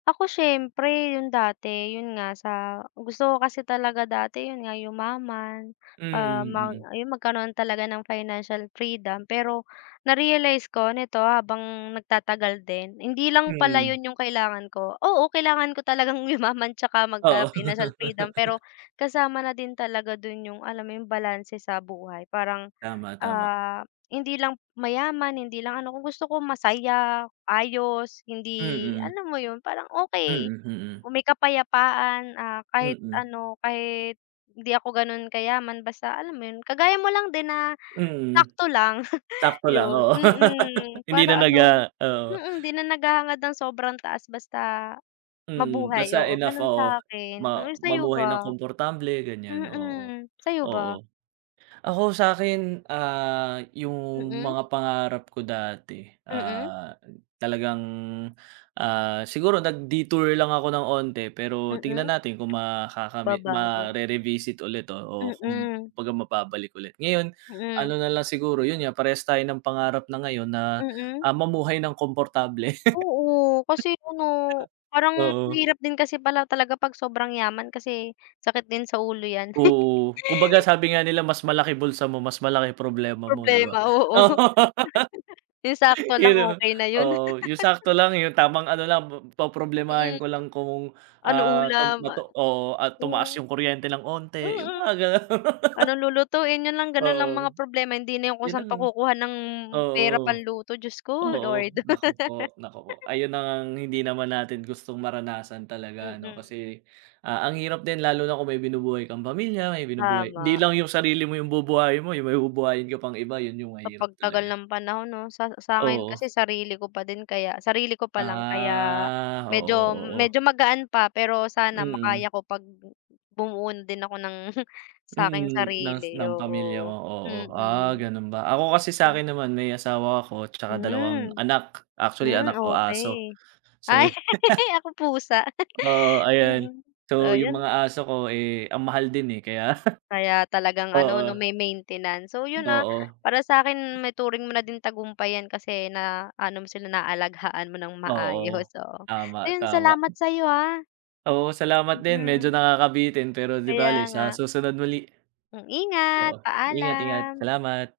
Ako siyempre, yung dati. Yun nga, sa gusto ko kasi talaga dati yun nga yumaman, Hmm, ah, mang mm. yung magkaroon talaga ng financial freedom pero na-realize ko nito habang nagtatagal din, hindi lang pala Mm. yun yung kailangan ko. Oo, kailangan ko talagang yumaman tsaka Oo. magka-financial freedom pero kasama na din talaga dun yung alam mo yung balanse sa buhay parang, Tama, tama. ah, hindi lang mayaman, hindi lang ano, kung gusto ko masaya, ayos, hindi Mm. alam mo yun, parang okey, Mm, mm. may kapayapaan, ah, kahit Mm. ano, kahit hindi ako ganun kayaman basta alam mo yun, kagaya mo lang din na Mm. sakto lang, Sakto lang, yun. oo. Mm, Hindi na para nag, ano ah oo. mm, 'di na naghahangad ng sobrang taas basta Mm, mabuhay. basta Oo, enough, gano'n oo. sa akin. Ma Uy, sa'yo mamuhay ng ba? komportable, ganyan, oo. Mm, sa'yo ba? Oo. Ako sa akin, ah, yung Mm. mga pangarap ko dati, Mm. ah, talagang, ah, siguro nag-detour lang ako ng onte pero tignan Mm. natin kung makakami Babago. mare-revisit ulit, oo. Mm. Kumbaga mababalik ulit. Ngayon, ano Mm. nalang siguro, yun nga, parehas tayo ng pangarap na ngayon na, Mm. ah, mamuhay ng komportable. Oo, kasi ano, parang Oo. mahirap din kasi pala talaga 'pag sobrang yaman kasi sakit din sa ulo yan. Oo. Kumbaga sabi nga nila mas malaki bulsa mo, mas malaki problema mo, 'di ba? Problema, oo. Yung sakto Yun lang, 'no. okey na yun. Oo, yung sakto lang, yung tamang ano lang, po poproblemahin Mm. ko lang kung, Ano ah, tum ulam? matu oo, ah, tumaas Hmm. yung kuryente ng onti, yung Mm. mga gano'n. Ano lulutuin? Yun lang ganun lang mga Oo. problema, hindi na yung kung Yun saan lang. pa kukuha ng pera Oo. pang luto, Diyos ko Oo. Lord. Naku po, naku po. Ayun na ngang hindi naman natin gustong maranasan talaga ano Mm. kasi, ah, ang hirap din lalo na kung may binubuhay kang pamilya, may binubuhay hindi Tama. lang yung sarili mo yung bubuhayin mo, yung may bubuhayin ko pang iba, yun yung Sa mahirap pag tagal talaga. ng panahon 'no, sa sa akin Oo. kasi, sarili ko pa din kaya sarili ko pa lang kaya Ah, oo, medyo oo. medyo magaan pa pero sana Mm. makaya ko 'pag bumuo din ako ng sa akin Mm, ngs sarili, ng pamilya oo. mo, oo. Ah, Mm. ganun ba? Ako kasi sa akin naman may asawa ako tsaka dalawang Hmm, anak. Actually hmm, anak ko aso. okey. So Ay, ako pusa. Oo, ayan. Mm, So, yung ayan. mga aso ko, eh, ang mahal din eh, kaya Kaya talagang ano 'no, oo. may maintenance. So yun, ah, Oo. para sa akin maituring mo na din tagumpay yan kasi na ano mo sila, naalagaan mo ng Oo. maayos, oo. Tama, Ayun, tama. salamat sa 'yo ah. Oo, salamat din. Medyo Mm. nakakabitin pero 'di Kaya bale sa nga. susunod muli. Hmm. Ingat, Oo, ingat, ingat. paalam. Salamat.